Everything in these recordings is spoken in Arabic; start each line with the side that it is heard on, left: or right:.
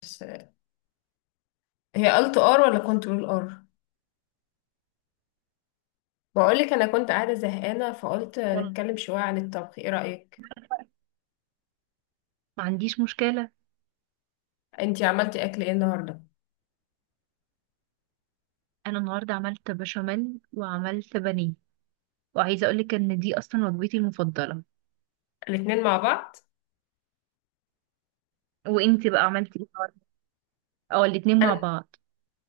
left: بس، هي قلت ار ولا كنترول ار؟ بقولك انا كنت قاعده زهقانه فقلت
right: والله،
left: نتكلم شويه عن الطبخ، ايه رايك؟
right: ما عنديش مشكلة.
left: انتي عملتي اكل ايه النهارده؟
right: أنا النهاردة عملت بشاميل وعملت بانيه، وعايزة أقولك إن دي أصلا وجبتي المفضلة.
left: الاتنين مع بعض.
right: وإنتي بقى عملتي إيه النهاردة؟ أو الاتنين مع
left: انا
right: بعض.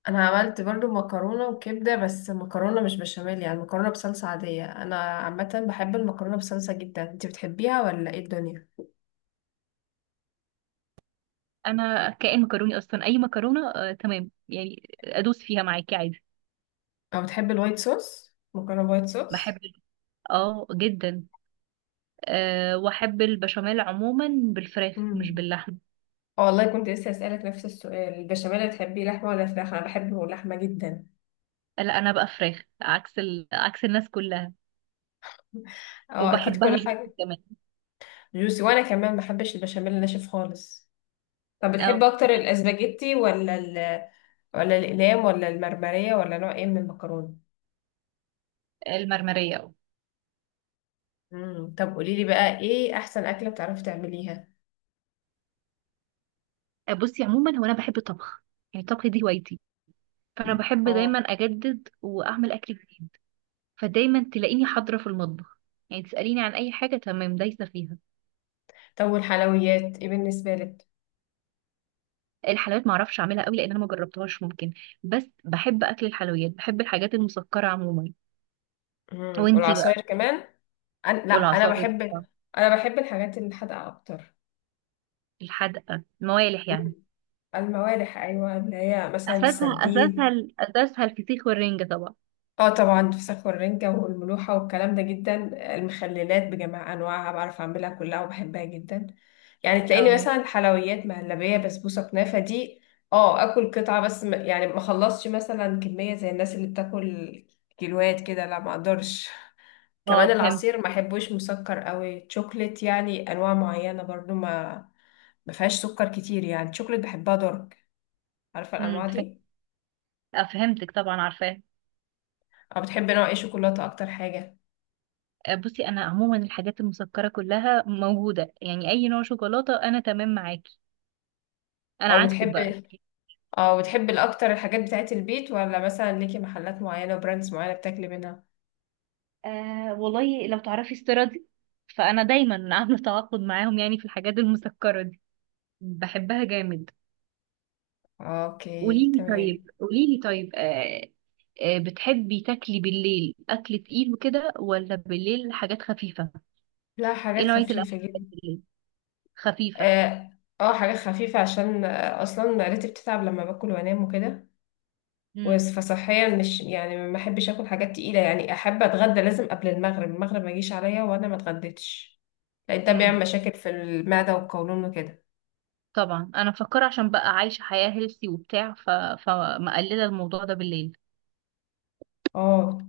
left: انا عملت برضو مكرونه وكبده، بس مكرونه مش بشاميل، يعني مكرونه بصلصه عاديه. انا عامه بحب المكرونه بصلصه جدا، انتي بتحبيها ولا ايه الدنيا؟
right: أنا كائن مكروني أصلا، أي مكرونة آه تمام، يعني أدوس فيها معاكي عادي.
left: او بتحبي الوايت صوص، مكرونه وايت
right: بحب
left: صوص؟
right: ال- اه، جدا. أه، وأحب البشاميل عموما، بالفراخ
left: امم
right: مش باللحمة.
left: آه والله، كنت لسه اسالك نفس السؤال، البشاميل بتحبيه لحمه ولا فراخ؟ انا بحبه لحمه جدا.
right: لا، أنا بقى فراخ، عكس الناس كلها،
left: اه اكيد،
right: وبحبها
left: كل
right: جدا
left: حاجه
right: كمان.
left: جوسي، وانا كمان ما بحبش البشاميل الناشف خالص. طب
right: اه،
left: بتحب اكتر الاسباجيتي ولا الاقلام ولا المرمرية ولا نوع ايه من المكرونة؟
right: المرمرية.
left: طب قولي لي بقى ايه احسن اكلة بتعرفي تعمليها؟
right: اه، بصي، عموما هو أنا بحب الطبخ، يعني الطبخ دي هوايتي، فانا بحب
left: اه،
right: دايما اجدد واعمل اكل جديد. فدايما تلاقيني حاضره في المطبخ، يعني تساليني عن اي حاجه تمام دايسه فيها.
left: طب والحلويات ايه بالنسبة لك؟
right: الحلويات ما اعرفش اعملها قوي، لان انا ما جربتهاش. ممكن، بس بحب اكل الحلويات، بحب الحاجات المسكره عموما. وانتي بقى؟
left: والعصاير كمان؟ لا، انا
right: والعصائر
left: بحب
right: طبعا.
left: انا بحب الحاجات الحادقة اكتر.
right: الحدقه الموالح يعني.
left: مم. الموالح، ايوه، اللي هي مثلا
right: اساسها اساسها
left: السردين.
right: ال- اساسها الفسيخ والرنجه طبعا.
left: اه طبعا، الفسخ والرنجة والملوحة والكلام ده جدا. المخللات بجميع انواعها بعرف اعملها كلها وبحبها جدا. يعني تلاقيني
right: اه
left: مثلا حلويات، مهلبية، بسبوسة، كنافة، دي اه اكل قطعة بس، يعني ما اخلصش مثلا كمية زي الناس اللي بتاكل كيلوات كده، لا ما اقدرش.
right: اه،
left: كمان
right: فهمت.
left: العصير ما احبوش مسكر قوي، شوكليت يعني انواع معينة برضو ما فيهاش سكر كتير، يعني شوكليت بحبها دارك، عارفة الانواع
right: فهمت.
left: دي؟
right: آه، فهمتك طبعا، عارفاه.
left: او بتحب نوع ايه شوكولاتة اكتر حاجة؟
right: آه، بصي انا، عموما الحاجات المسكره كلها موجوده، يعني اي نوع شوكولاته انا تمام معاكي. انا
left: او
right: عكسك بقى.
left: بتحب اه وتحبي الاكتر الحاجات بتاعت البيت ولا مثلا ليكي محلات معينة وبراندز معينة بتاكلي منها؟
right: آه، والله لو تعرفي استيرادي، فانا دايما عامله تعاقد معاهم، يعني في الحاجات المسكره دي بحبها جامد.
left: اوكي،
right: قوليلي طيب
left: تمام.
right: قوليلي طيب آه آه، بتحبي تاكلي بالليل اكل تقيل وكده، ولا بالليل حاجات خفيفه؟
left: لا،
right: ايه
left: حاجات
right: نوعيه الاكل
left: خفيفة
right: اللي بتحبي
left: جدا.
right: بالليل؟ خفيفه؟
left: اه حاجات خفيفة، عشان اصلا معدتي بتتعب لما باكل وانام وكده.
right: امم
left: فصحيا مش، يعني ما احبش اكل حاجات تقيلة، يعني احب اتغدى لازم قبل المغرب، المغرب ما يجيش عليا وانا ما اتغديتش، لان ده بيعمل
right: امم
left: مشاكل في المعدة والقولون وكده.
right: طبعا انا مفكره، عشان بقى عايشه حياه هيلثي وبتاع، فمقلله الموضوع ده بالليل.
left: اه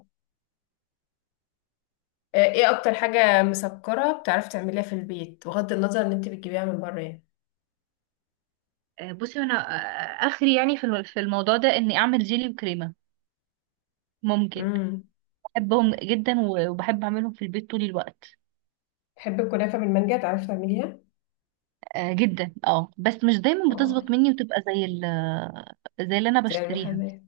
left: ايه اكتر حاجة مسكرة بتعرفي تعمليها في البيت، بغض النظر ان انت بتجيبيها من بره يعني؟
right: آه، بصي انا اخري، يعني في الموضوع ده، اني اعمل جيلي وكريمه. ممكن.
left: امم.
right: بحبهم جدا، وبحب اعملهم في البيت طول الوقت.
left: بحب الكنافة بالمانجا، تعرفي تعمليها؟
right: آه، جدا. اه بس مش دايما
left: اه،
right: بتظبط مني، وتبقى زي اللي انا
left: زي
right: بشتريها.
left: المحلات.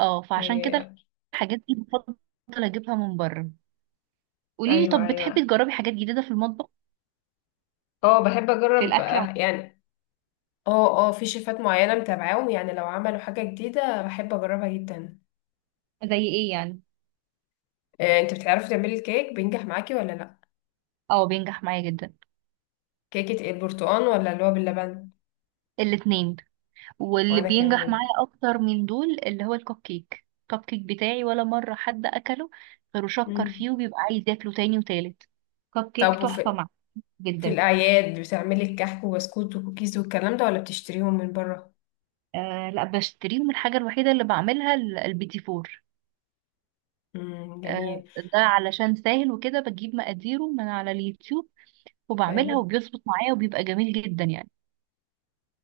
right: اه، فعشان كده
left: إيه.
right: الحاجات دي بفضل اجيبها من بره. قولي لي،
left: أيوة
right: طب بتحبي
left: أيوة.
right: تجربي حاجات جديدة في المطبخ،
left: اه بحب
right: في
left: أجرب
right: الاكل عموما؟
left: يعني. اه اه، في شيفات معينة متابعاهم، يعني لو عملوا حاجة جديدة بحب أجربها جدا.
right: زي ايه يعني؟
left: إيه. أنت بتعرفي تعملي الكيك، بينجح معاكي ولا لأ؟
right: اه بينجح معايا جدا.
left: كيكة البرتقال ولا اللي هو باللبن؟
right: الاتنين. واللي
left: وأنا
right: بينجح
left: كمان.
right: معايا اكتر من دول اللي هو الكب كيك بتاعي، ولا مرة حد اكله غير شكر
left: مم.
right: فيه، وبيبقى عايز ياكله تاني وتالت. كب كيك
left: طب،
right: تحفة معايا
left: في
right: جدا.
left: الأعياد بتعملي الكحك وبسكوت وكوكيز والكلام ده ولا بتشتريهم من بره؟
right: آه لا، بشتريهم. الحاجة الوحيدة اللي بعملها البيتي فور.
left: مم.
right: آه،
left: جميل.
right: ده علشان سهل وكده، بجيب مقاديره من على اليوتيوب وبعملها،
left: أيوة.
right: وبيظبط معايا وبيبقى جميل جدا يعني.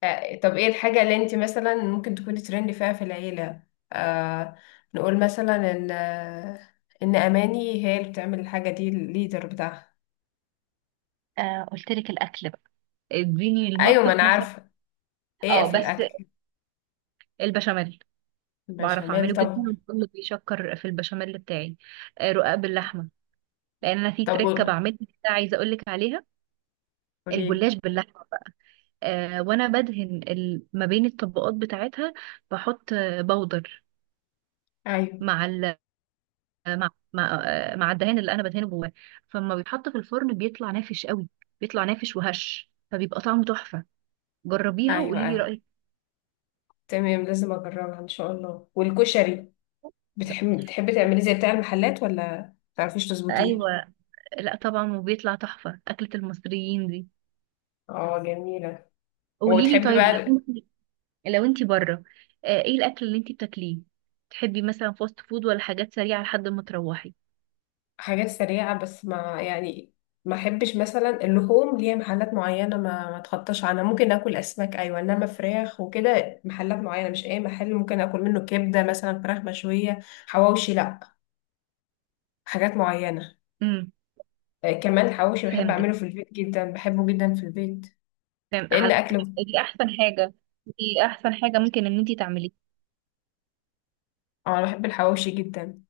left: طب ايه الحاجة اللي انت مثلا ممكن تكوني ترند فيها في العيلة؟ آه نقول مثلا ان اماني هي اللي بتعمل الحاجة دي، الليدر بتاعها.
right: آه، قلت لك الأكل بقى، اديني
left: ايوه، ما
right: المطبخ
left: انا
right: مثلا.
left: عارفة. ايه
right: اه
left: في
right: بس
left: الاكل؟
right: البشاميل، بعرف
left: البشاميل،
right: اعمله جدا،
left: طب.
right: وكله بيشكر في البشاميل بتاعي. آه، رقاق باللحمة، لان انا في
left: طب
right: تركة بعملها كده، عايزة اقول لك عليها.
left: قوليلي.
right: الجلاش باللحمة. آه، وانا بدهن ما بين الطبقات بتاعتها، بحط آه، بودر
left: ايوه
right: مع مع الدهان اللي انا بدهنه جواه، فلما بيتحط في الفرن بيطلع نافش قوي، بيطلع نافش وهش، فبيبقى طعمه تحفة. جربيها
left: ايوه.
right: وقولي لي
left: ايوه
right: رأيك.
left: تمام، لازم اجربها ان شاء الله. والكشري، بتحبي تعملي زي بتاع المحلات ولا متعرفيش تظبطيه؟
right: ايوه. لا طبعا، وبيطلع تحفة، أكلة المصريين دي.
left: اه جميلة.
right: قولي لي
left: وبتحبي
right: طيب،
left: بقى
right: انت لو انت بره، آه، ايه الاكل اللي انت بتاكليه؟ تحبي مثلا فاست فود، ولا حاجات سريعة لحد ما تروحي؟
left: حاجات سريعة، بس، ما احبش مثلا اللحوم، ليها محلات معينة ما اتخطاش عنها، ممكن اكل اسماك ايوه، انما فراخ وكده محلات معينة، مش اي محل ممكن اكل منه كبدة مثلا، فراخ مشوية، حواوشي لا، حاجات معينة.
right: امم
left: كمان الحواوشي بحب
right: فهمتك،
left: اعمله في البيت جدا، بحبه جدا في البيت
right: فهم
left: لان
right: على.
left: اكله.
right: دي احسن حاجة دي احسن حاجة ممكن ان انت تعمليها.
left: اه انا بحب الحواوشي جدا.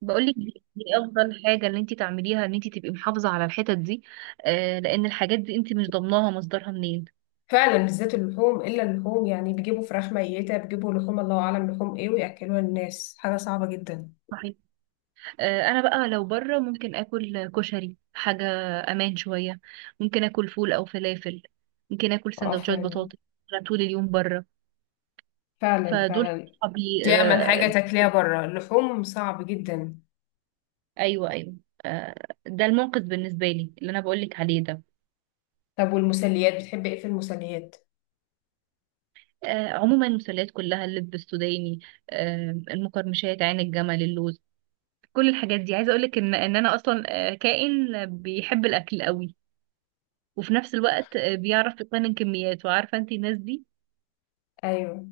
right: بقولك دي افضل حاجه ان انت تعمليها، ان انت تبقي محافظه على الحتت دي. آه لان الحاجات دي انت مش ضامناها مصدرها منين.
left: فعلا بالذات اللحوم، الا اللحوم يعني، بيجيبوا فراخ ميتة، بيجيبوا لحوم الله اعلم لحوم ايه وياكلوها الناس، حاجة صعبة جدا.
right: صحيح. آه، انا بقى لو بره، ممكن اكل كشري، حاجه امان شويه، ممكن اكل فول او فلافل، ممكن اكل
left: اه
right: سندوتشات
left: فعلا،
right: بطاطس. أنا طول اليوم بره،
left: فعلا،
right: فدول
left: فعلا.
right: صحابي.
left: دي أمن حاجة
right: آه
left: تاكليها بره، اللحوم صعب جدا.
right: ايوه، ايوه. آه، ده الموقف بالنسبه لي اللي انا بقولك عليه ده.
left: طب والمسليات بتحبي ايه في المسليات؟
right: آه، عموما المسلات كلها، اللب السوداني، آه، المقرمشات، عين الجمل، اللوز، كل الحاجات دي. عايزه اقول لك ان انا اصلا آه، كائن بيحب الاكل قوي، وفي نفس الوقت آه، بيعرف يقنن كميات، وعارفه انت الناس دي.
left: ايوه.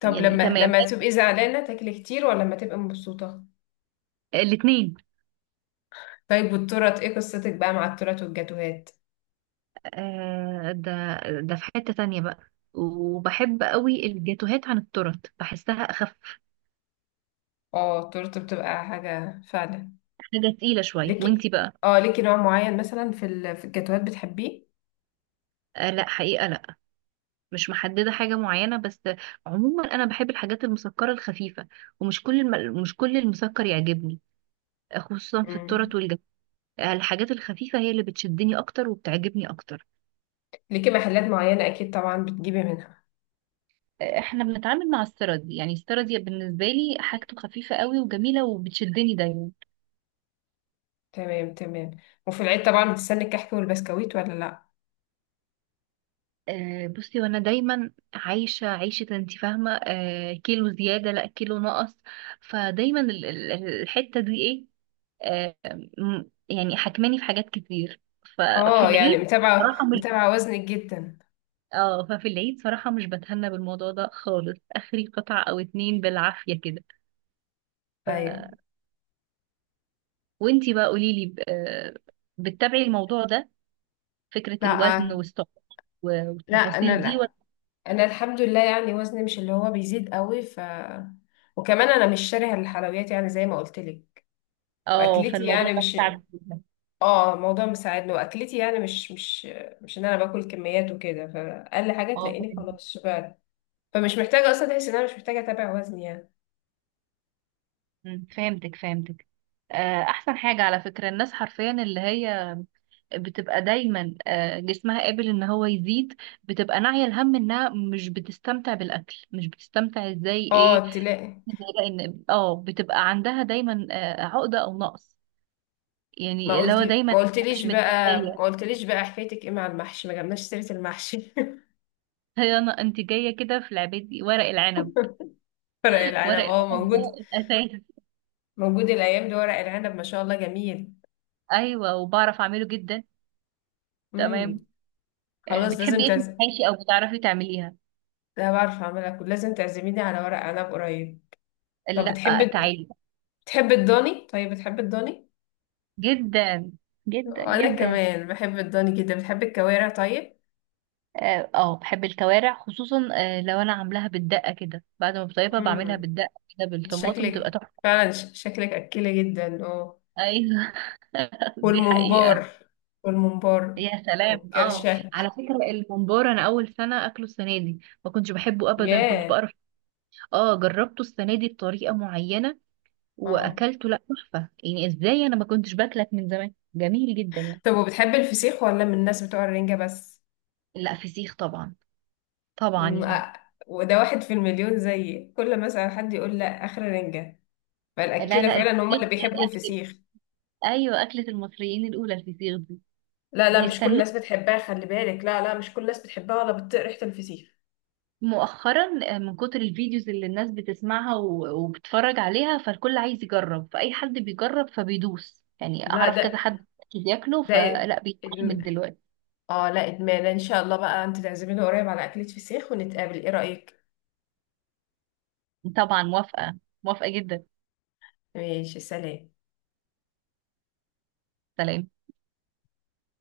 left: طب
right: يعني
left: لما
right: تمام.
left: لما تبقي زعلانة تاكلي كتير ولا لما تبقي مبسوطة؟
right: الاثنين.
left: طيب والتورت ايه قصتك بقى مع التورت والجاتوهات؟
right: آه ده في حته تانية بقى، وبحب قوي الجاتوهات عن التورت، بحسها اخف،
left: اه التورت بتبقى حاجة فعلا.
right: حاجه تقيله شويه. وانتي
left: ليكي،
right: بقى؟
left: اه ليكي نوع معين مثلا في الجاتوهات بتحبيه؟
right: آه لا، حقيقه لا، مش محدده حاجه معينه، بس عموما انا بحب الحاجات المسكره الخفيفه، ومش كل مش كل المسكر يعجبني، خصوصا في التورت.
left: امم.
right: الحاجات الخفيفة هي اللي بتشدني أكتر وبتعجبني أكتر.
left: ليكي محلات معينة اكيد طبعا بتجيبي منها.
right: احنا بنتعامل مع السردي، يعني السردي بالنسبه لي حاجته خفيفه قوي وجميله، وبتشدني دايما.
left: تمام تمام. وفي العيد طبعا بتستني الكحك والبسكويت ولا لا؟
right: آه، بصي، وانا دايما عايشه عيشه انت فاهمه آه، كيلو زياده لا كيلو نقص. فدايما الحته دي ايه، آه، م- يعني حكماني في حاجات كتير. ففي
left: اه يعني،
right: العيد
left: متابعة
right: صراحه مش
left: متابعة وزنك جدا؟
right: اه ففي العيد صراحه مش بتهنى بالموضوع ده خالص، اخري قطعه او اتنين بالعافيه
left: ايوه.
right: كده. وانتي بقى قوليلي آه، بتتابعي الموضوع ده، فكرة الوزن
left: لا،
right: والسعر
left: لا انا
right: والتفاصيل دي ولا؟
left: لا، انا الحمد لله يعني، وزني مش اللي هو بيزيد قوي، وكمان انا مش شاريه الحلويات يعني، زي ما قلت لك،
right: اه،
left: واكلتي
right: فالموضوع
left: يعني
right: ده
left: مش
right: بتاعك جدا.
left: اه الموضوع مساعدني، واكلتي يعني مش ان انا باكل كميات وكده، فاقل حاجه
right: اه،
left: تلاقيني
right: فهمتك.
left: خلاص شبعت، فمش محتاجه، اصلا تحس ان انا مش محتاجه اتابع وزني يعني.
right: مم، فهمتك. آه، احسن حاجة على فكرة، الناس حرفيا اللي هي بتبقى دايما آه، جسمها قابل ان هو يزيد، بتبقى ناعية الهم انها مش بتستمتع بالاكل، مش بتستمتع ازاي ايه.
left: اه
right: زي بقى ان اه بتبقى عندها دايما آه، عقدة او نقص،
left: ما
right: يعني اللي هو
left: قلتي
right: دايما
left: ما
right: انا
left: قلتليش
right: مش
left: بقى ما
right: متكفية.
left: قلتليش بقى حكايتك ايه مع المحشي؟ ما جبناش سيره المحشي.
right: هي انا انت جايه كده في لعبتي، ورق العنب.
left: ورق العنب،
right: ورق
left: اه
right: العنب ده
left: موجود.
right: الاساس.
left: موجود الايام دي ورق العنب ما شاء الله، جميل.
right: ايوه، وبعرف اعمله جدا. تمام.
left: امم.
right: آه،
left: خلاص،
right: بتحبي
left: لازم
right: ايه في
left: تعزم،
right: المحاشي، او بتعرفي تعمليها؟
left: ده بعرف اعملها، لازم تعزميني على ورق عنب قريب. طب
right: لا،
left: بتحب
right: تعالي.
left: بتحب الضاني، طيب بتحب الضاني؟
right: جدا جدا
left: وانا
right: جدا.
left: كمان بحب الضاني جدا. بتحب الكوارع طيب؟
right: اه، بحب الكوارع، خصوصا آه، لو انا عاملاها بالدقه كده، بعد ما بطيبها بعملها
left: امم.
right: بالدقه كده بالطماطم، بتبقى
left: شكلك
right: تحفه.
left: فعلا، شكلك اكيله جدا، اه.
right: ايوه دي حقيقه.
left: والممبار والممبار
right: يا سلام اه.
left: والكرشه.
right: على فكره الممبار، انا اول سنه اكله السنه دي، ما كنتش بحبه ابدا، كنت
left: ياه.
right: بقرف. اه، جربته السنه دي بطريقه معينه
left: اه
right: واكلته، لا تحفه، يعني ازاي انا ما كنتش باكلك من زمان، جميل جدا يعني.
left: طب وبتحب الفسيخ ولا من الناس بتوع الرنجه بس؟
right: لا، فسيخ طبعا. طبعا
left: مم،
right: يعني.
left: آه. وده واحد في المليون زيي، كل مثلا حد يقول لا، اخر رنجه،
right: لا
left: فالاكيله
right: لا،
left: فعلا هم
right: الفسيخ
left: اللي
right: ده
left: بيحبوا
right: اكل.
left: الفسيخ.
right: ايوه، اكله المصريين الاولى الفسيخ دي،
left: لا لا، مش كل
right: بيستنوه
left: الناس بتحبها خلي بالك، لا لا مش كل الناس بتحبها ولا بتطيق ريحة الفسيخ.
right: مؤخرا آه، من كتر الفيديوز اللي الناس بتسمعها وبتتفرج عليها، فالكل عايز يجرب، فاي حد بيجرب فبيدوس، يعني
left: لا،
right: اعرف كذا
left: ده
right: حد بياكله،
left: ده
right: فلا بيتعلم
left: إدم...
right: دلوقتي.
left: اه لا، ادمان ان شاء الله بقى، انت تعزميني قريب على اكلة فسيخ ونتقابل، ايه رأيك؟
right: طبعا موافقه، موافقه جدا.
left: ماشي، سلام.
right: سلام